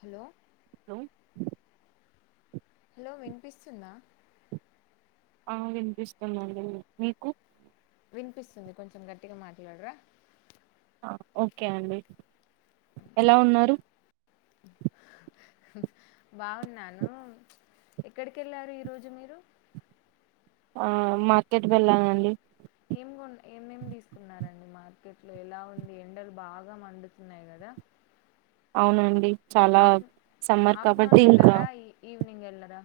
Hello hello hello వినిపిస్తుందా. ఆ వినిపిస్తుందండి మీకు వినిపిస్తుంది కొంచెం గట్టిగా మాట్లాడరా ఓకే అండి ఎలా ఉన్నారు? బాగున్నాను ఎక్కడికి వెళ్ళారు ఈ రోజు మీరు ఆ మార్కెట్ వెళ్ళాాలండి ఏం కొ ఏమేమి తీసుకున్నారండి మార్కెట్లో ఎలా ఉంది ఎండలు బాగా మండుతున్నాయి కదా అవునండి చాలా ఆఫ్ సమ్మర్ కాబట్టి ఇంకా వ్నింగ్ ఎళ్ళరా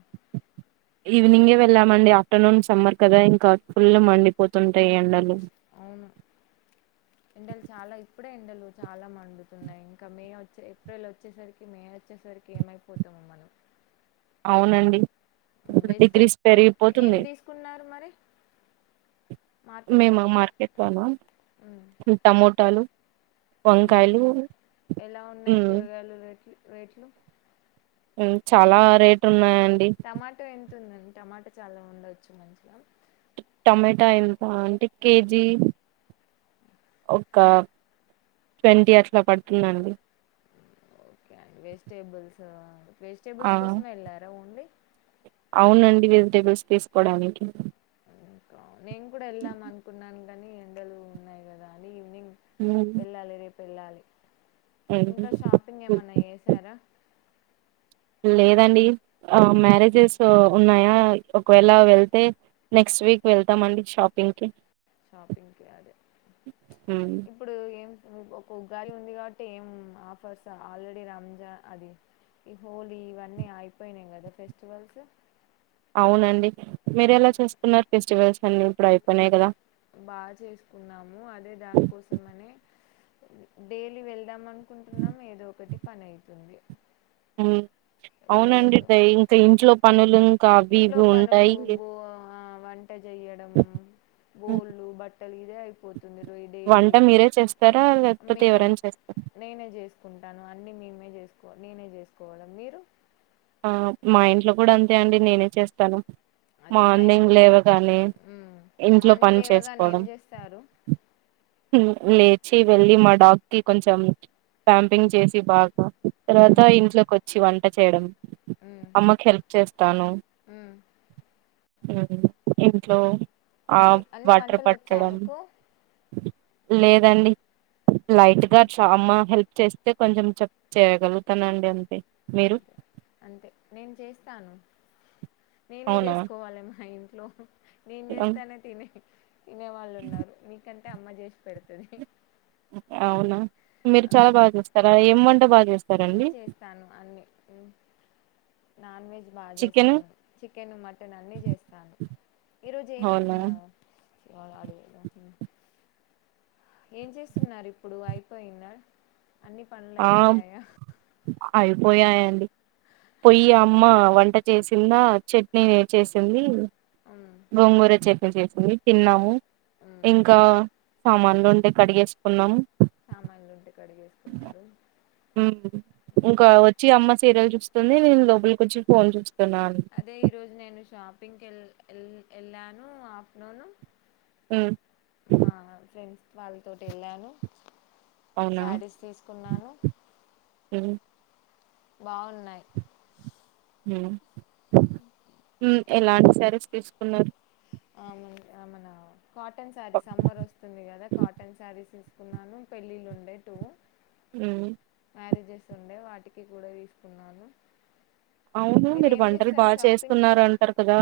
ఈవినింగే వెళ్ళామండి ఆఫ్టర్నూన్ సమ్మర్ కదా ఇంకా ఫుల్ మండిపోతుంటాయి ఎండలు అవును ఎండలు చాలా ఇప్పుడే ఎండలు చాలా మండుతున్నాయి ఇంక మే వచ్చే ఏప్రిల్ వచ్చేసరికి మే వచ్చేసరికి ఏమైపోతామో మనం ఔనండి వెజిటే డిగ్రీస్ ఏం పెరిగిపోతుంది తీసుకున్నారు మరి మార్కెట్లో మేమా మార్కెట్ లోనా టమోటాలు వంకాయలు టమోటా ఎలా ఉన్నాయి ఉమ్ కూరగాయలు రేట్లు రేట్లు ఉమ్ చాలా రేటున్నా టమాటో ఎన్ తుందన్ టమాటా చాలా ఉండొచ్చు మంచిగా టమేటా ఎంత అంటే కే జీ ఒక ట్వంటీ అట్లా పడుతుందండి ఓకే అండి వెజిటేబుల్స్ ఆ వెజిటేబుల్స్ కోసం వెళ్ళారా ఓన్లీ అవునండి వెజిటబుల్స్ తీసుకోవడానికి ఇంకా నేను కూడా వెళ్దాం అనుకున్నాను కానీ ఎండలు ఉన్నాయి గదా అని [inaudible] పెల్లాలి ఇంకా షాపింగ్ ఏమన్నా ఏసారా లేదండి మ్యారేజెస్ ఉన్నాయా ఒకవేళ వెళ్తే నెక్స్ట్ వీక్ వెళ్తామండి షాపింగ్కి షాపింగ్కి అది ఇప్పుడు ఏం ఒక ఉ గారి ఉంది కాబట్టి ఏం ఆఫర్స్ ఆల్రెడీ రంజా అది ఈ హోలీ ఇవన్నీ అయిపోయినాయి కదా ఫెస్టివల్స్ అవునండి మీరు ఎలా చేసుకున్నారు ఫెస్టివల్స్ న్ బాగా చేసుకున్నాము అదే దానికోసం అనే డైలీ వెళ్దామని అనుకుంటున్నాం ఏదో ఒకటి పని అవుతుంది అవునండి ఇంకా ఇంట్లో పనులు ఇంకా అవి ఇంట్లో ఇవి పనులు ఉంటాయి బో వంట చెయ్యడం హ్మ్. బోళ్ళ బట్టలు ఇదే అయిపోతుంది రోయ వంట డైలీ మీరే చేస్తారా లేకపోతే మేమే ఎవరైనా చేస్తారా నేనే చేసుకుంటాను అన్ని మేమే చేసుకు నేనే చేసుకోవాలి మీరు ఆ మా ఇంట్లో కూడా అంతే అండి నేనే చేస్తాను అదే టైం మార్నింగ్ లేవగానే ఇంట్లో మార్నింగ్ పని లేవగానే ఏం చేసుకోవడం చేస్తారు లేచి వెళ్ళి మా డాక్కిి కొంచెం ప్యాంపింగ్ మ్మ్. చేసి బాగా తర్వాత మ్మ్. ఇంట్లోకి వచ్చి వంట క చేయడం మ్మ్. అమ్మకు హెల్ప్ చేస్తాను మ్మ్. ఇంట్లో ఆ కర్రీ అన్ని వాటర్ వంటలు వచ్చా పట్టడం మీకు లేదండి లేదు లైట్గా చ అమ్మ హెల్ప్ చేస్తే కొంచెం చె చేయగలుగుతానండి అంతే మీరు అంతే అంతే నేను చేస్తాను నేనే అవునా చేసుకోవాల మా ఇంట్ ట్లో నేను హ్మ్. చేస్తానే తినీ తినే వాళ్ళు ఉన్నారు మీకం టే అమ్మ చేసి పెడుతది అవునా మీరు చాలా బాగా చేస్తార ఏం వంట బాగా చేస్తార్ అన్ని చేస్తాను అన్ని ఉ నాన్ వెజ్ బాగా చికెన్ చేస్తాను చికెన్ మటన్ అన్ని చేస్తాను. ఈరోజు ఏం అవునా అడగద ఏం చేస్తున్నారు ఇప్పుడు అయిపోయిందా అన్ని పనులు ఆ అయిపోయాయా అయిపోయాయండి పోయి అమ్మా వంట చేసిందా చట్నీ చేసింది ఉమ్, గోంగూర చెట్ చేసింది తిన్నాము ఉమ్. ఇంకా సామాన్లు ఉండే కడిగేసుకున్నాం సామాన్లు ఉంటే కడిగెస్ హ్ ఉమ్. ఇంకా వచ్చి అమ్మ సీరియాలు చూస్ స్తుంది నేను లోపలికిచ్చి ఫోను చూస్ అదే ఈ రోజు నేను షాప్ పింక్ ఎల్ ఎల్ ఏళ్ళాను ఆఫ్టర్నూన్ మ్మ్ మా ఫ్రెండ్స్ వాళ్ళతోటి ఏళ్ళాను అవునా శారీస్ తీసుకున్నాను మ్మ్ బాగున్నాయి హ్మ్ ఎలాంటి సారీస్ తీసుకున్నారు ఆమెన్ ఆమెనా కాటన్ శారీసమ్మర్ వస్తుంది కదా కాటన్ శారీస్స్ కున్నాను పెళ్ళిళ్ళు ఉండే టూ హ్మ్ మ్యారేజెస్ ఉండే వాటికి కూడా తీసుకున్నాను. అవును మీరు ఏం వంటలు బా చేస్తారు షాపింగ్ చేస్తున్నారు అంటారు కదా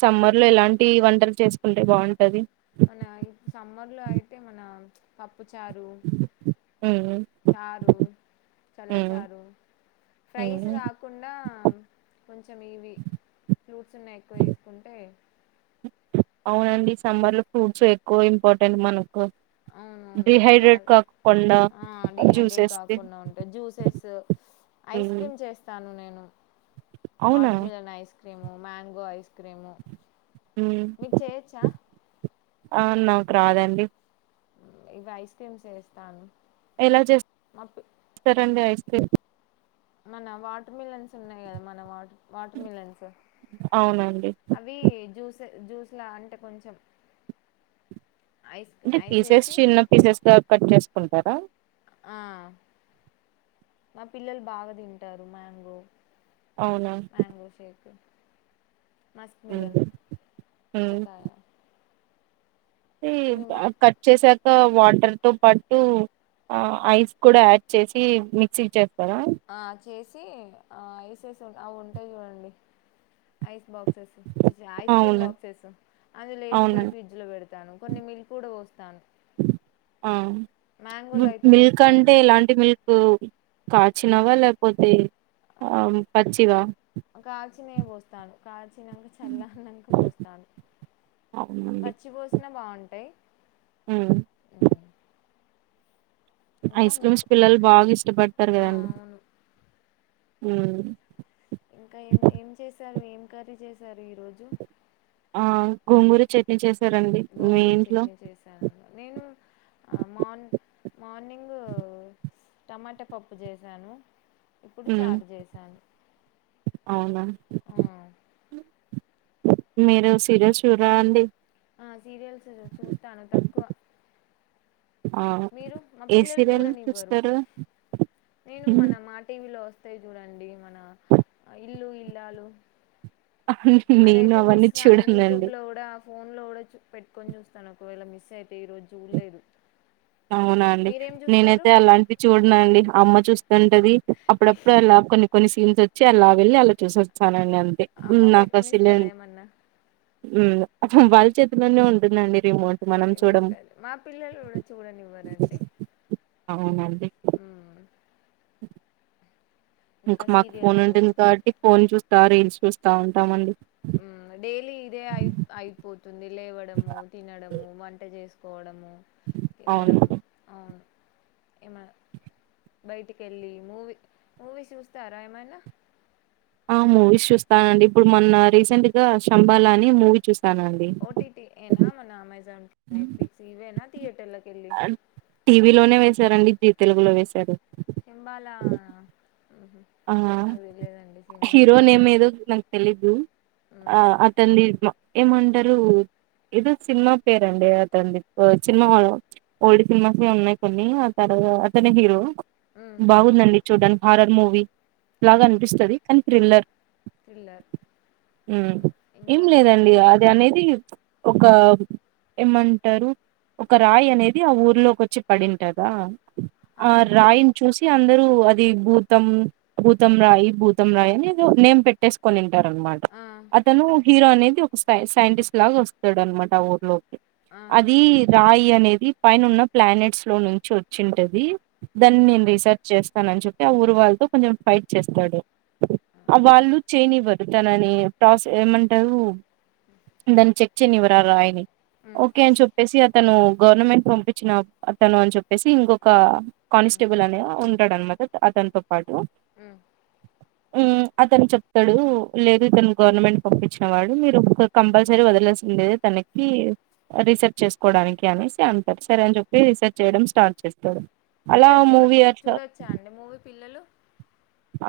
సమ్మర్ లో ఎలాంటి వంటలు చేసు ఉంటే బాంటది మన ఇ సమ్మర్ లో అయితే మన ప ప్పుచారు మ్మ్ చారు మ్మ్ చల్లచారు ఫ్రైస్ మ్మ్ కాకుండా కొంచెం ఇవి ఫ్లూడ్స్ ఉన్నా ఎక్కువ తీసుకుంటే అవునండి సమ్మర్ లో ఫ్రూట్స్ ఎక్కువ ఇంపార్టెంట్ మన కు అవునవును డిహైడ్రేట్ చాలా కాకోకుండా ఆ జ్యూసేస్తే సు ఐస్ క్రీమ్ చేస్తాను నేను అవునా water melon ice cream mango ice cream హ్మ్. మీకు చేయచ్చా ఆ నాకు రాదండి ఇవి ఐస్ క్రీమ్స్ చేస్తాను ఎలా మా పి చేస్తారండి ఐ ప్లేట్ మన వాటర్ మిలన్స్ ఉన్నాయి కదా మన వాటరు వాటర్ మిలన్స్. అవునండి. అవి జూస్ జూస్లా అంటే కొంచెం ఐస్ అంటే ఐస్ పీసెస్ ఏసి చిన్న పీసెస్ గా కట్ చేస్త చేకుంటారా ఆ మా పిల్లలు బాగా తింటారు మ్యాంగో అవునా? మ్యాంగో షేక్ మస్క్ హ్మ్. మిలన్ హ్మ్. పుచ్చకాయ ఈ ఇవి మా కట్ చేసాక ఆ వాటర్ తో పాటు ఐస్ కూడా యాడ్ చేసి మిక్సీడ్ చెప్పరా ఆ చేసి. ఆ ఐసేస్ ఉంటాయి చూడండి ఐ బాక్సెస్ ఛీఛీ ఐస్ క్రీమ్ అవును. బాక్సెస్. అందులో ఏసి ఢీ అవునండి. ఫ్రిడ్జ్ లో పెడతాను. కొన్ని మిల్క్ గుడా పోస్ తాను. ఆ అయితే మిల్క్ పోస్తాను అంటే ఎలాంటి మిల్క్ కాచినవా లేకపోతే, ఆ పచ్చివా కాల్చినే పోస్తాను. కాల్చినంక చల్లారినంక పోస్తాను. పచ్చి పోసినా బాగుంట టయి. మ్ ఇంకా ఐస్ క్రీమ్స్ మీకు పిల్లలు బాగా ఇష్టపడతారు ఆ కాదండి. అవును హ్ మ్ ఇంకా ఏం ఏం చేసారు. ఏం కర్రీ చేస్ కర్రీ ఈ రోజు. ఆ గోంగూర చట్నీ చేస్ గోంగూర చట్నీ చేశాను. నేను మార్ మార్నింగ్ టమాటా పప్పు చేసాను. ఇప్పుడు ఉమ్ చారు చేసాను. అవునా. మీరు సీరియల్స్ చూడ్రా అండి. ఆ సీరియల్స్ చూస్తాను తక్కువ ఆ మీరు మా ఏ పిల్లలు సీరియల్ చూడనివ్వరు చూస్తారు నేను హ్మ్. మన మా టీవీలో వస్తయి చూడండి మన ఇల్లు ఇల్లాలు అవునండి నేన్ అదైతే అవన్నీ మిస్ కాను చూడనండి యూట్యూబ్లో కూడా ఫోన్లో గుడా చూ పెట్టుకొని చూస్తాను ఒకవేళ మిస్ అయితే ఈరోజు చూడ్లేదు అవునాఅండి. నేనైతే అలాంటివి చూడనండి అమ్మ చూస్తుంటది అప్పుడప్పుడు అలా కొన్ని కొన్ని సీన్స్ వచ్చి అలా వెళ్ళి అలా చూసోస్తానండి. అంటే అమ్మ నా పెట్టనిస్తదా [inaudible] ఏమన్నా హ్మ్ వాళ్ళ చేతుల్లోనే ఉండందండి రిమోట్ ఏమంటారు మా పిల్లలు గుడా [inaudible] అవునా అ [inaudible] ఇంకా మాకు ఫోన్ సీరియల్స్ ఉంటుంది. కాబట్టి ఫోన్ చూసి రీల్స్ చూస్తా ఉంటామండి. డైలీ ఇదే అయి అయిపోతుంది లేవ తినడము వంట చే చేసుకోవడం అవును తిన్నడము అవును ఏమనా బయటికి వెళ్ళి మూవీ మూవీ చూస్తారా ఏమైనా. ఆ మూవీస్ చూస్తానండి ఇప్పుడు మొన్న రీసెంట్ గా శంబాలా అని మూవీ చూస్తా. ఓటిటి ఏనా మన అమెజాన్ నెట్ఫ్లిక్స్ ఇవ్వేనా థియటర్లోకేలి లోనే వేసారండి, జీ తెలుగులో వేసారు. శంభాల ఆ సినిమాస్ హీరో నేను నేమ్ తక్కు ఏదో నాకు తెలీదు. ఆ మ్మ్ అత్తంది మా ఏమంటారు ఏదో సినిమా పేరు అండి అతన ది సినిమా ఓల్డ్ సినిమాస్ ఉన్నాయి. కొన్ని అతను అతని హీరో మ్మ్ బాగుందండి చూడండి హారర్ మూవీ లాగ ఆరు అనిపిస్తుంది. కానీ థ్రిల్లర్ థ్రిల్లర్ హు ఏం ఇంకా ఏమి లేదండి అది అనేది ఒక ఏమంటారు ఒక రాయి అనేది ఆ ఊర్లోకి వచ్చి పడింటదా. ఆ రాయిని చూసి అందరు అది భూతం భూతం రాయి, భూతం రాయి అనేది నేమ్ పెట్టేసుకోని ఉంటారనామాట ఆ అతను హీరో అనేది ఒక సై సైంటిస్ట్ లాగా వస్తాడు. అనమాట ఆ ఊర్లో ఆ అది రాయి అనేది పైన ఉన్న ప్లానెట్స్ లో నుంచి వచ్చింటది. దని ఉమ్ నన్ రీసర్చ్ చేస్త. వస్తా అ చెప్ప ఆ ఊరు వాళ్ళతో కొంచెం ఫైట్ చేస్తాడు వాళ్ళు చేయనివ్వరు. తనని ప్రస ఏమంటారు. దాన్ని చెక్ చేయనివ్వరు ఆ రాయిని ఉమ్ ఓకే అని చెప్పేసి అ తను గవర్నమెంట్ పంపించిన తను అని చెప్పేసి ఇంకొక కాన్స్టేబల్ అనే ఉ ఉంటాడు అతనుతో పడతదా మ్ మ్ అతను చెప్తాడు లేదు ఇతను గవర్నమెంట్ పంపించిన వాడు మీరు కంపల్సరీ వదలాల్సిందే తనకి రీసెర్చ్ చేసుకోవడానికి అనేసి అంటారు సరే అని చెప్పి రీసెర్చ్ చేయడం స్టార్ట్ చేస్తాడు అలా పిల్లలు చూడ మూవీ అట్లా చూడొచ్చా అండి మూవీ పిల్లలు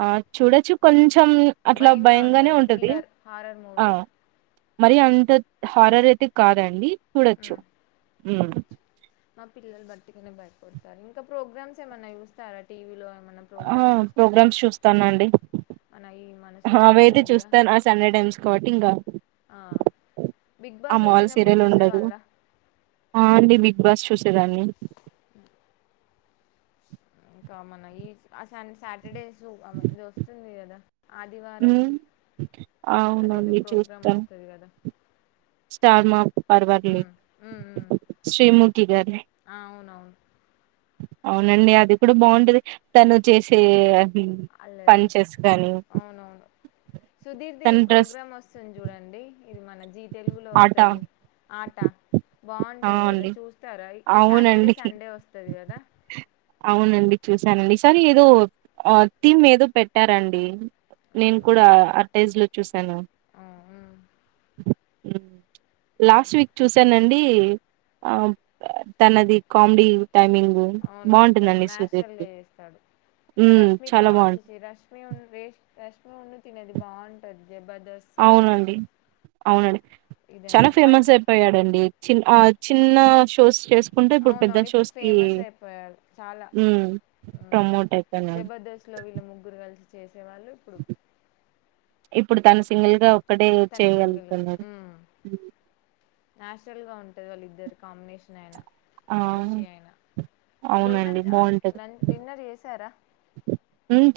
ఆ చూడచ్చు కొంచం మం అట్లా భయంగా భయంగానే ఉంటుందా ఉంటది థ్రిల్లర్ హారర్ ఆ మూవీ మరి అంత హారర్ అయితే కాదండి చూడొచ్చు ఉమ్ మ్ చూడొచ్చు మా పిల్లలు బర్తికనే భయపడతారు ఇంకా ప్రోగ్రామ్స్ ఏమన్నా చూస్తారా టీవీలో ఏమన్నా ఆ ప్రోగ్రామ్స్ చూస్తారా ప్రోగ్రామ్స్ చూస్తానండి మన ఈ మన అవి సూపర్ అయితే జోడియా చూస్తాను ఆ సండే టైమ్స్ కాబట్టి ఇంకా ఆ బిగ్ ఆ బాస్ మాల్ వచ్చినప్పుడు సీరియల్ ఉండదు చూసేవాళ్ళ ఆ అండి బిగ్ బాస్ చూసేదాన్ని మ్ కమన ఈ అసన్ సా త్రీ డేస్ ఆమె ఇది వస్తుంది కదా ఆదివారం హ్మ్. అదేదో అవునండి ప్రోగ్రామ్ చూస్తాను. వస్తది కదా స్టార్ మా పరివార్ ఉమ్ లీగ్ ఉమ్ ఉమ్ శ్రీముఖి గారిది ఆ అవునవును అవునండి అది కూడా బాగుంటది తను చేసే అల్లరి పంచెస్ గాని అవునవును సుధీర్ది ఈ తన డ్రెస్ ప్రోగ్రాం వస్తుంది చూడండి ఇది మన జీ తెలుగులో ఆట వస్తది ఆట ఆ బాగుంటది కదా అండి చూస్తారా ఈ సాటర్డే అవునండి సండే వస్తది కదా అవునండి చూసానండి ఈసారి ఏదో థీమ్ ఏదో పెట్టారండి నేను కూడా అవునవును అ టైజ్లు చూశాను ఆ మ్ లాస్ట్ వీక్ చూసానండి ఆ తనది కామెడీ టైమింగ్ అవునవును తను బాగుంటుందండి నాచురల్ గా సుధీర్ది చేస్తాడు రష్మిక చాలా చీ బాగుంటుంది చీ రష్మి ఉ రేష్మ ర న్ తినేది బాగుంటది జబర్దస్త్ అవునండి అవునండి చానా ఇదైనా మ ఫేమస్ అయిపోయాడండి చి ఆ చిన్న షోస్ చేసుకు అవునవును ఇప్పుడు ఫేమస్ అయిపోయాడు చాలా మ్మ్ మ్ ప్రమోట్ అయిపోయినాడు జబర్దస్త్ లో వీళ్ళ ముగ్గురు కలిసి చేసి చ్చే వాళ్ళు ఇప్పుడు ఇప్పుడు తను సింగల్ గా ఒక్కడే తను సింగిల్గా చేయగలుగుతున్నాడు ల్ గా ఉంటు వాళ్ళిద్దరు కాంబినేషన్ అయినా ఆ కెమిస్ట్రీ అయినా అవునండి బాగుంటది భోజనం డిన్నర్ చేసారా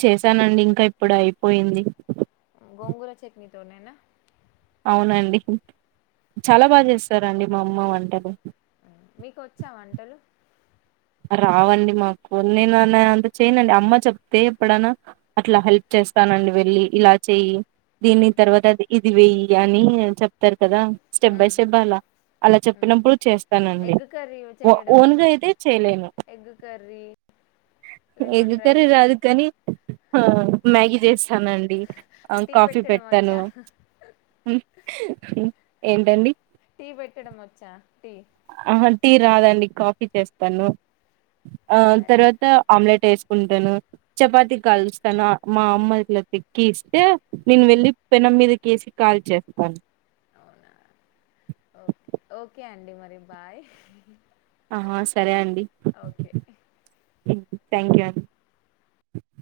చేశానండి ఇంకా ఇప్పుడు అయిపోయింది గంగూలు చ చెట్ని దోననా అవునండి చాలా బాగా చేస్తారండి మా అమ్మ అంటారు మీకొచ్చాం వంటలు రావండి మాకు నేను అన్న అంత చేయనండి అమ్మ చెప్తే ఎప్పుడనా ఆ అట్లా హెల్ప్ చేస్తానండి వెళ్ళ ఇలా చెయ్యి దీని ఉమ్ తర్వాత ఇది వెయ్యి అని చెప్తారు కదా స్టెప్ బై ఉమ్ స్టెప్ అలా అలా ఉమ్ చెప్పినప్పుడు ఎగ్ కర్రీ చేస్తానండిఓ చేయడం ఓన్గా అయితే చేయలేను egg curry egg lemon curry rice రాదు కానీ ఆ మ్యాగీ చేస్తానండి, టీ కాఫీ పెట్టడం పెడతాను వచ్చా ఏంటండి టీ పెట్టడం వచ్చా టీ ఆహ టీ రాదండి కాఫీ చేస్తాను ఆ సరే తర్వాత ఆమ్లెట్ వేసుకుంటాను, చపాతి కలుస్తాను, మా అమ్మ ఇట్లా తిక్కి ఇస్తే, నేను వెళ్ళి పెనం మీదకి వసి కాల్ చేతను ఓకే అండి మరి బాయ్ ఆ సరే అండి ఓకే థ్యాంక్ యూ అం